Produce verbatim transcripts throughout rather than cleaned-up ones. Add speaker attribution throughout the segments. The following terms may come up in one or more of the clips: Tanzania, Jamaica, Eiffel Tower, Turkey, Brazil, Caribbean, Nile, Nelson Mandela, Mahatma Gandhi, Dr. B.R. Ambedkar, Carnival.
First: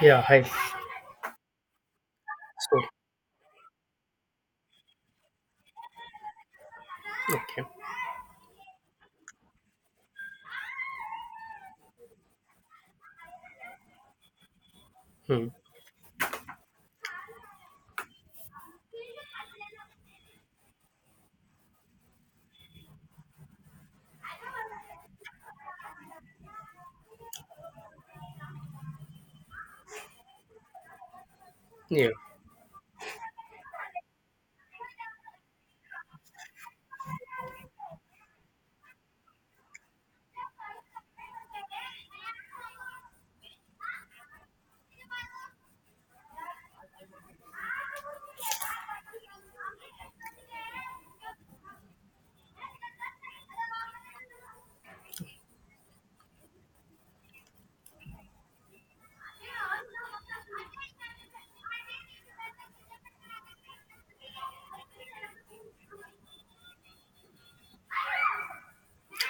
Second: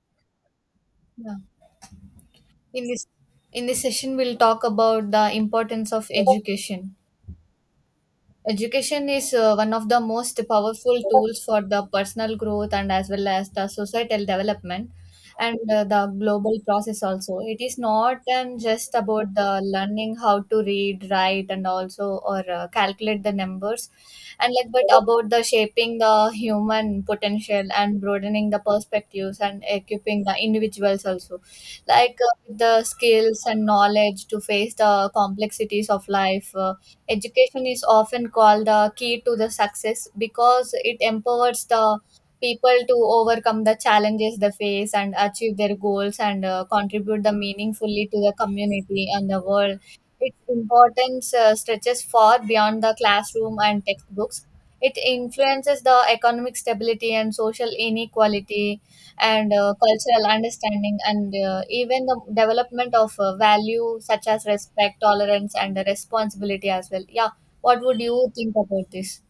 Speaker 1: Yeah, hi.
Speaker 2: Yeah.
Speaker 1: So,
Speaker 2: In this in this session, we'll talk about the importance of education.
Speaker 1: okay.
Speaker 2: Education is uh, one of the most powerful tools for the personal growth and as well as the societal development
Speaker 1: Hmm.
Speaker 2: and uh, the global process also. It is not um, just about the learning how to read, write, and also or uh, calculate the numbers, and like but about the shaping the human potential and broadening the perspectives and equipping the individuals also,
Speaker 1: Yeah.
Speaker 2: like uh, the skills and knowledge to face the complexities of life. uh, Education is often called the key to the success because it empowers the people to overcome the challenges they face and achieve their goals and uh, contribute the meaningfully to the community and the world. Its importance uh, stretches far beyond the classroom and textbooks. It influences the economic stability and social inequality and uh, cultural understanding and uh, even the development of uh, value such as respect tolerance and uh, responsibility as well. Yeah, what would you think about this?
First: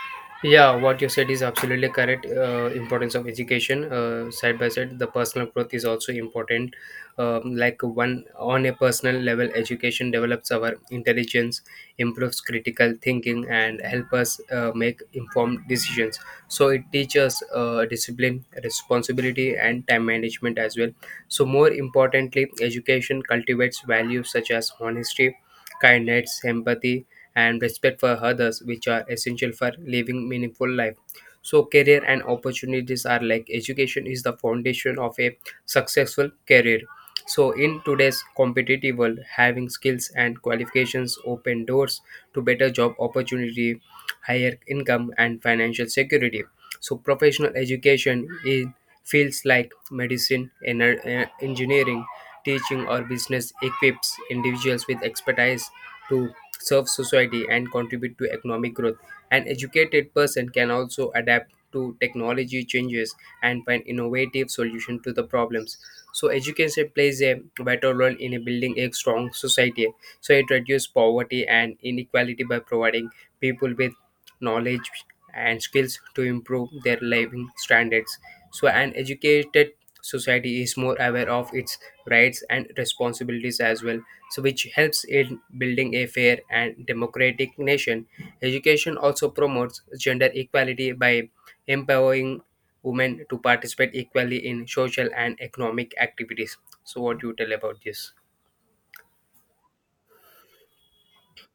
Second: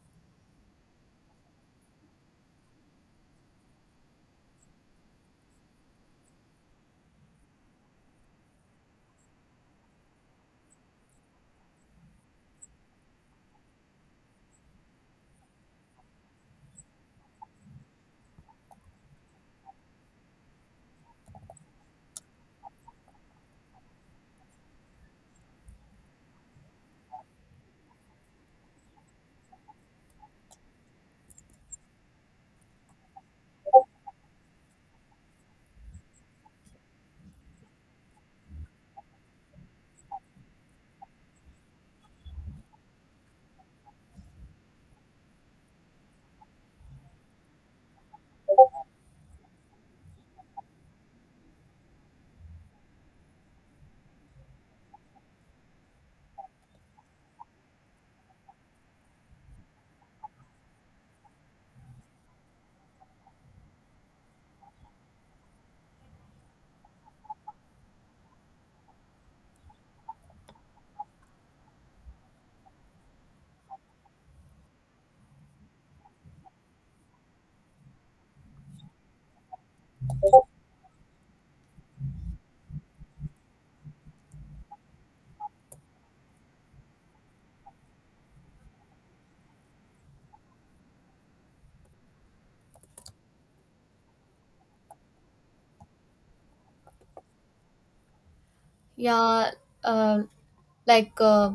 Speaker 1: Yeah, what you said is absolutely correct. Uh, importance of education, uh, side by side, the personal growth is also important. Um, like one on a personal level, education develops our intelligence, improves critical thinking, and help us uh, make informed decisions. So it teaches uh, discipline, responsibility, and time management as well. So more importantly, education cultivates values such as honesty kindness, empathy, and respect for others, which are essential for living meaningful life. So, career and opportunities are like education is the foundation of a successful career. So, in today's competitive world, having skills and qualifications open doors to better job opportunity, higher income, and financial security. So, professional education in fields like medicine, ener- eh, engineering, teaching or business equips individuals with expertise to serve society and contribute to economic growth. An educated person can also adapt to technology changes and find innovative solutions to the problems. So education plays a vital role in building a strong society. So it reduces poverty and inequality by providing people with knowledge and skills to improve their living standards. So an educated society is more aware of its rights and responsibilities as well, so which helps in building a fair and democratic nation. Education also promotes gender equality by empowering women to participate equally in social and economic activities. So what do you tell about this?
Speaker 2: Yeah. uh, like uh,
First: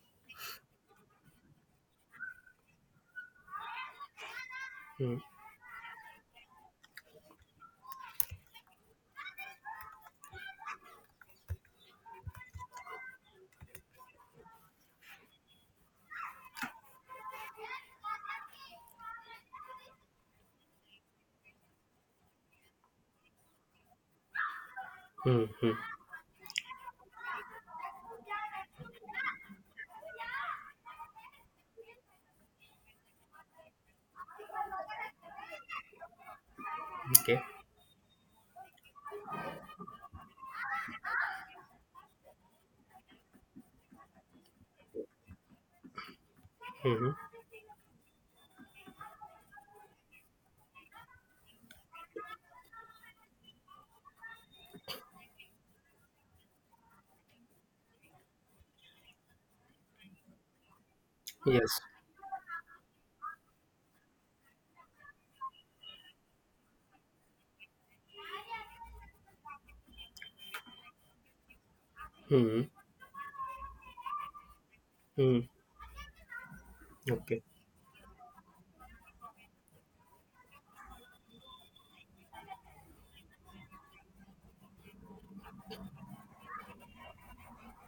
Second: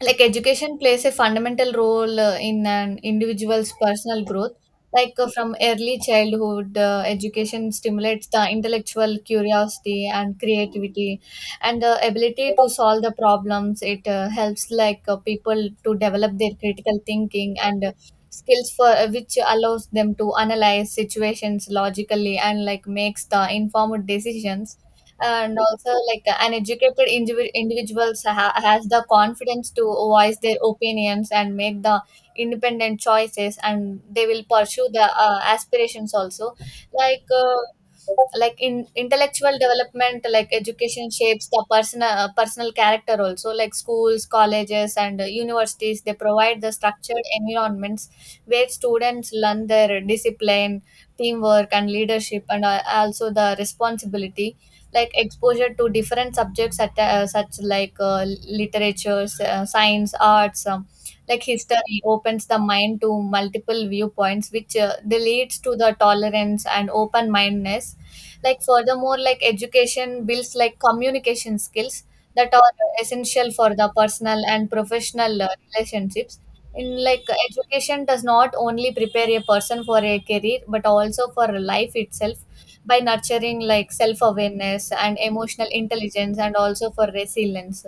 Speaker 2: like education plays a fundamental role uh, in an individual's personal growth, like
Speaker 1: Hmm,
Speaker 2: uh, from early childhood. Uh, education stimulates the intellectual curiosity and creativity and the ability to solve the problems. It uh, helps like uh, people to develop their critical thinking and uh, skills for uh, which allows them to analyze situations logically and like makes the informed decisions.
Speaker 1: hmm,
Speaker 2: And
Speaker 1: hmm.
Speaker 2: also, like an educated indivi- individuals ha- has the confidence to voice their opinions and make the independent choices, and they will pursue the uh, aspirations also. like
Speaker 1: Okay.
Speaker 2: uh, like in intellectual development, like education shapes the personal uh, personal character also. Like schools, colleges, and uh, universities, they provide the
Speaker 1: Hmm.
Speaker 2: structured environments where students learn their discipline, teamwork, and leadership and uh, also the responsibility. Like exposure to different subjects such, uh, such like uh, literature, s- uh, science, arts, um, like
Speaker 1: Yes.
Speaker 2: history opens the mind to multiple viewpoints, which uh, they leads to the tolerance and open mindedness. Like furthermore, like education builds like communication skills that
Speaker 1: Hmm.
Speaker 2: are essential for the personal and
Speaker 1: Hmm.
Speaker 2: professional uh, relationships. In like
Speaker 1: Okay.
Speaker 2: education does not only prepare a person for a career but also for life itself by nurturing like self awareness and emotional intelligence and also for resilience.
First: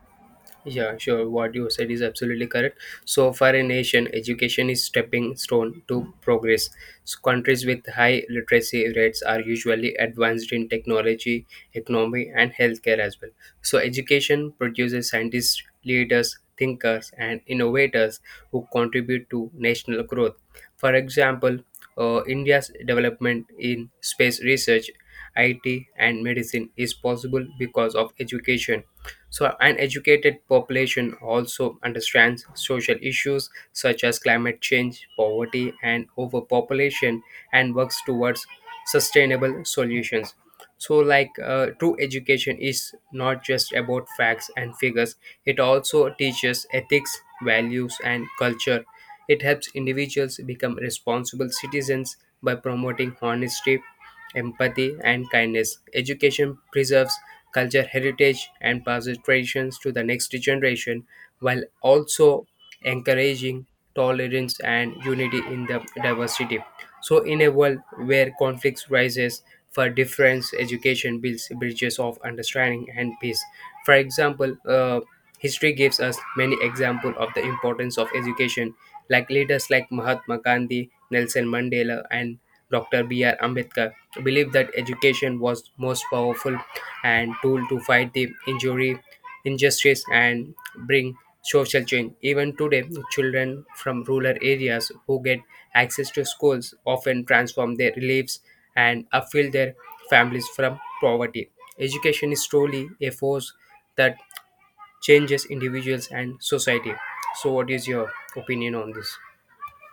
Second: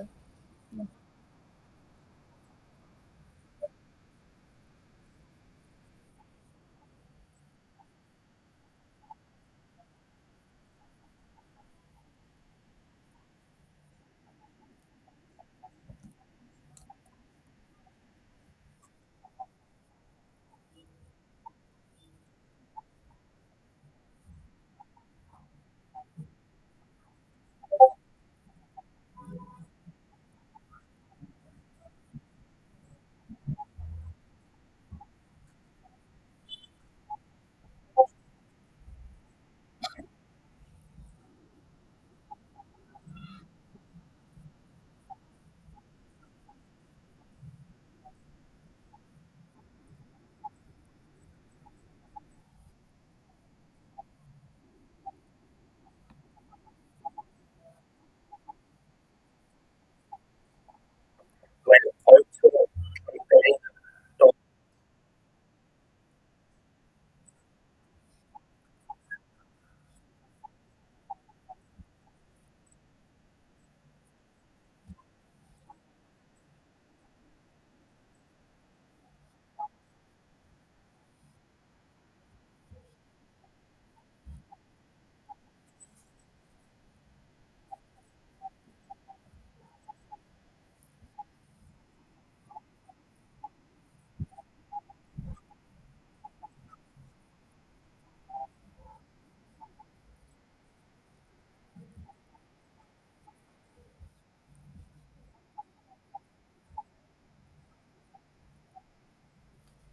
Speaker 1: Yeah, sure. What you said is absolutely correct. So, for a nation, education is stepping stone to progress. So countries with high literacy rates are usually advanced in technology, economy, and healthcare as well. So, education produces scientists, leaders, thinkers, and innovators who contribute to national growth. For example, uh, India's development in space research, I T, and medicine is possible because of education. So, an educated population also understands social issues such as climate change, poverty, and overpopulation and works towards sustainable solutions. So, like uh, true education is not just about facts and figures, it also teaches ethics, values, and culture. It helps individuals become responsible citizens by promoting honesty, empathy, and kindness. Education preserves culture, heritage, and past traditions to the next generation while also encouraging tolerance and unity in the diversity. So, in a world where conflicts rises for difference, education builds bridges of understanding and peace. For example, uh, history gives us many examples of the importance of education, like leaders like Mahatma Gandhi, Nelson Mandela, and Doctor B R. Ambedkar believed that education was most powerful and tool to fight the injury, injustice, and bring social change. Even today, children from rural areas who get access to schools often transform their lives and upfill their families from poverty. Education is truly a force that changes individuals and society. So, what is your opinion on this?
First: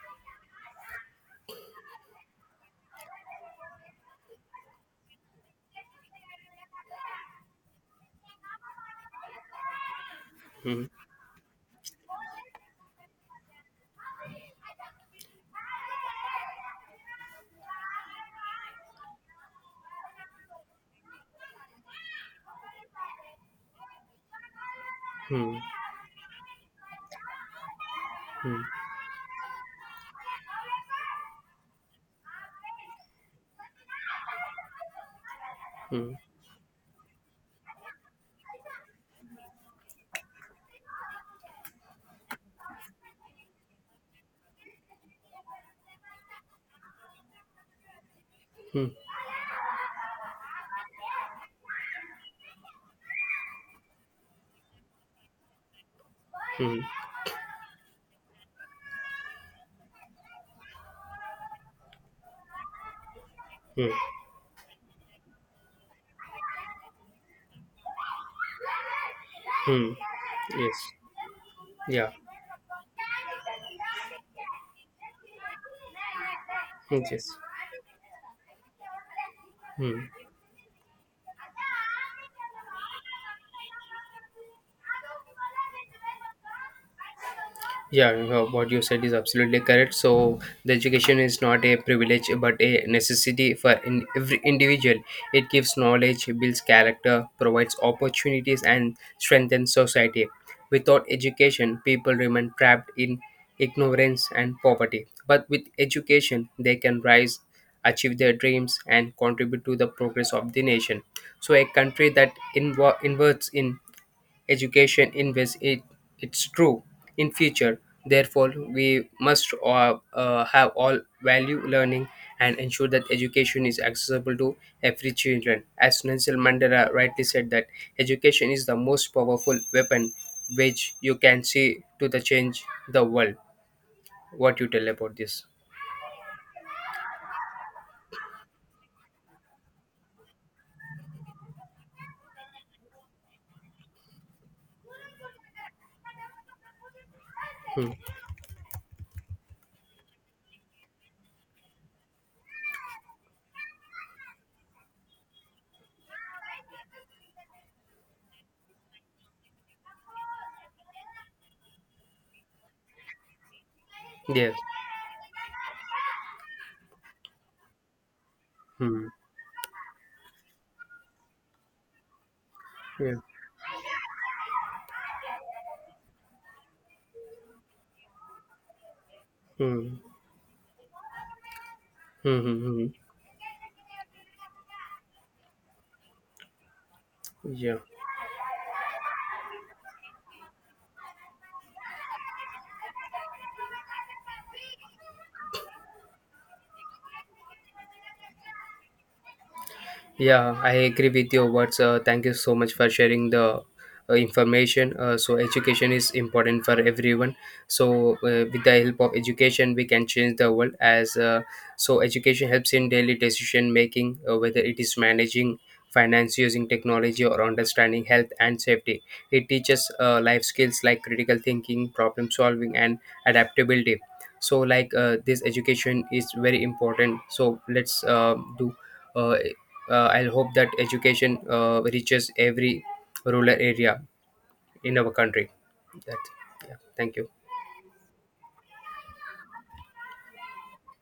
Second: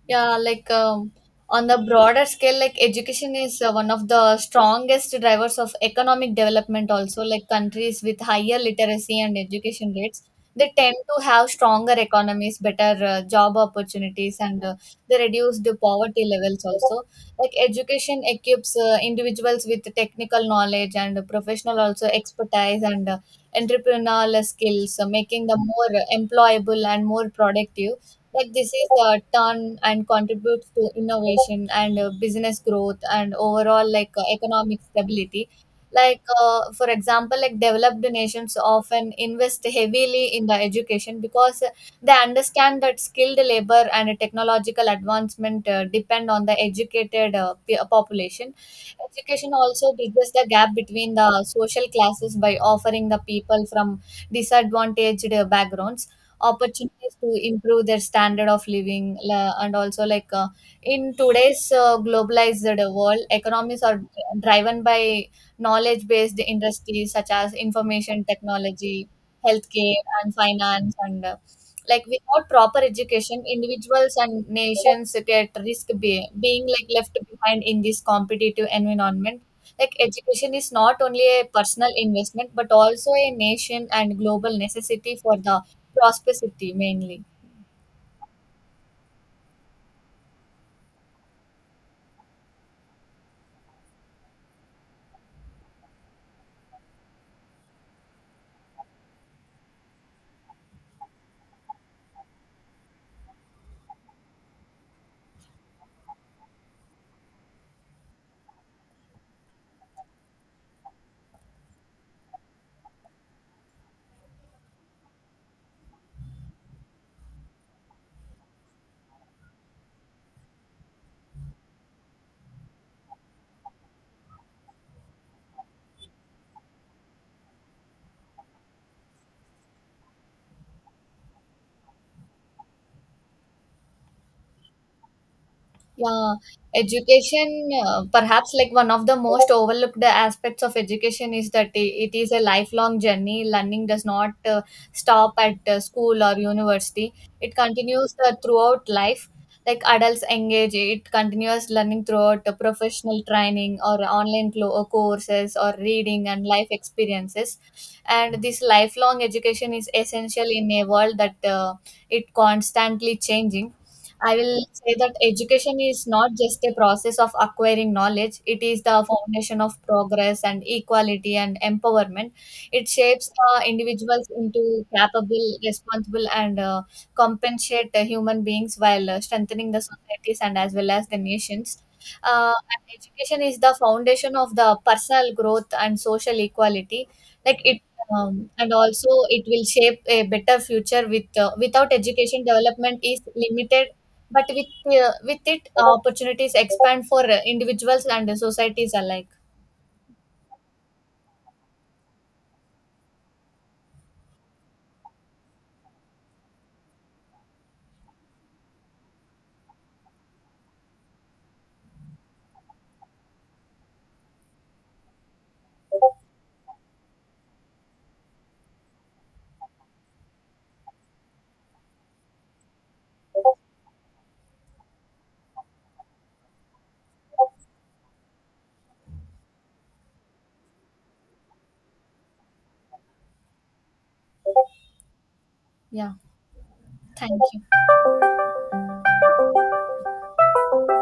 Speaker 2: Yeah, like um, on the broader scale, like education is uh, one of the strongest drivers of economic development. Also, like countries with higher literacy and education rates, they
Speaker 1: Mhm.
Speaker 2: tend to have stronger economies, better uh, job opportunities, and uh, they reduce the poverty levels. Also, like education equips uh, individuals with technical knowledge and professional also expertise and uh, entrepreneurial skills, uh, making
Speaker 1: Hmm.
Speaker 2: them more employable and more productive. Like this is uh, turn and contributes to innovation and uh, business growth and overall like uh, economic stability.
Speaker 1: Hmm. Hmm.
Speaker 2: Like uh, for example, like developed nations often invest heavily in the education because uh, they understand that skilled labor and technological advancement uh, depend on the educated uh, pe- population.
Speaker 1: Hmm.
Speaker 2: Education also bridges the gap between the social classes by offering the people from disadvantaged uh, backgrounds
Speaker 1: Hmm.
Speaker 2: opportunities to improve their standard of living. La- and also, like uh, in today's uh, globalized world, economies
Speaker 1: Hmm.
Speaker 2: are driven by knowledge based industries such as information technology,
Speaker 1: Hmm.
Speaker 2: healthcare, and
Speaker 1: Yes.
Speaker 2: finance, and uh, like
Speaker 1: Yeah.
Speaker 2: without proper education, individuals and nations get risk be- being like
Speaker 1: Yes,
Speaker 2: left
Speaker 1: yes.
Speaker 2: behind in this competitive environment. Like
Speaker 1: Hmm.
Speaker 2: education is not only a personal investment but also a nation and global necessity for the prosperity mainly.
Speaker 1: Yeah, you know, what you said is absolutely correct. So the education is not a privilege but a necessity for in every individual. It gives knowledge, builds character, provides opportunities, and strengthens society. Without education, people remain trapped in ignorance and poverty. But with education, they can rise, achieve their dreams, and contribute to the progress of the nation. So a country that invo- inverts in education invests it, it's true, in future. Therefore we must uh, uh, have all value learning and ensure that education is accessible to every children. As Nelson Mandela rightly said that education is the most powerful weapon which you can see to the change the world. What you tell about this?
Speaker 2: Yeah, education, uh, perhaps like one of the most overlooked aspects of education is that i- it is a lifelong journey. Learning does not uh, stop at uh, school or university, it
Speaker 1: Hmm.
Speaker 2: continues uh, throughout life. Like adults engage, it continues learning throughout uh, professional training or online clo- uh, courses or reading and life experiences. And this lifelong education is essential in a world that uh, it constantly changing. I
Speaker 1: Yes.
Speaker 2: will say that education is not just a process of acquiring knowledge, it is the
Speaker 1: Hmm.
Speaker 2: foundation of progress and equality and empowerment. It
Speaker 1: Yeah.
Speaker 2: shapes uh, individuals into capable, responsible, and uh, compensate uh, human beings while uh, strengthening the
Speaker 1: Hmm.
Speaker 2: societies and as well as the nations.
Speaker 1: Hmm,
Speaker 2: Uh,
Speaker 1: hmm,
Speaker 2: and
Speaker 1: hmm.
Speaker 2: education is the foundation of the personal growth and social equality. Like
Speaker 1: Yeah.
Speaker 2: it um, and also it will shape a better future. With uh, without education development is limited, but with uh, with it uh, opportunities expand for uh, individuals and uh, societies alike.
Speaker 1: Yeah, I agree with your words. Uh, thank you so much for sharing the uh, information. Uh, so education is important for everyone. So uh, with the help of education, we can change the world. As uh, so, education helps in daily decision making, uh, whether it is managing finance using technology or understanding health and safety. It teaches uh, life skills like critical thinking, problem solving, and adaptability. So, like uh, this education is very important. So let's uh, do. Uh, uh, I'll hope that education uh, reaches every rural area in our country.
Speaker 2: Yeah,
Speaker 1: That, yeah, thank you.
Speaker 2: thank you.